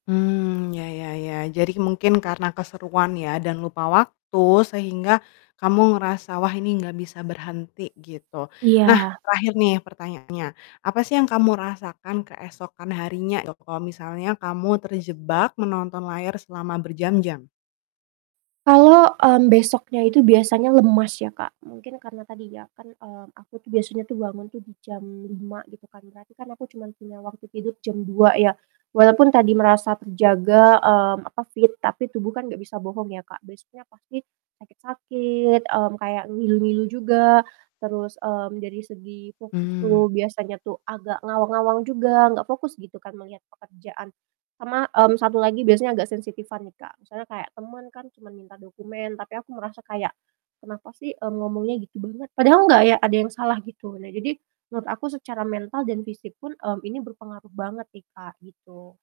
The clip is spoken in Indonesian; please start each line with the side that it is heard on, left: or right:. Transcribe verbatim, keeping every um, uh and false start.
left: Mmm, ya ya ya. Jadi mungkin karena keseruan ya dan lupa waktu sehingga kamu ngerasa, "Wah ini nggak bisa berhenti." Gitu. Nah,
right: Iya.
left: terakhir nih pertanyaannya. Apa sih, yang kamu rasakan keesokan harinya, ya kalau misalnya kamu terjebak menonton layar selama berjam-jam?
right: Kalau, mmm, besoknya itu biasanya lemas ya, Kak. Mungkin karena tadi ya kan, eee, aku tuh biasanya bangun tuh di jam lima gitu kan, berarti kan aku cuma punya waktu tidur jam dua ya, walaupun tadi merasa terjaga, mmm, apa fit tapi tubuh kan nggak bisa bohong ya, Kak. Besoknya pasti sakit-sakit, mmm, kayak ngilu-ngilu juga, terus, mmm, dari segi fokus
left: Mhm.
right: tuh biasanya tuh, agak ngawang-ngawang juga nggak fokus gitu kan melihat pekerjaan. Sama, mmm, satu lagi biasanya agak sensitifan nih, Kak, misalnya kayak temen kan cuma minta dokumen tapi aku merasa kayak, "Kenapa sih, mmm, ngomongnya gitu banget?" Padahal nggak ya, ada yang salah gitu. Nah, jadi menurut aku secara mental dan fisik pun, mmm, ini berpengaruh banget nih, Kak, gitu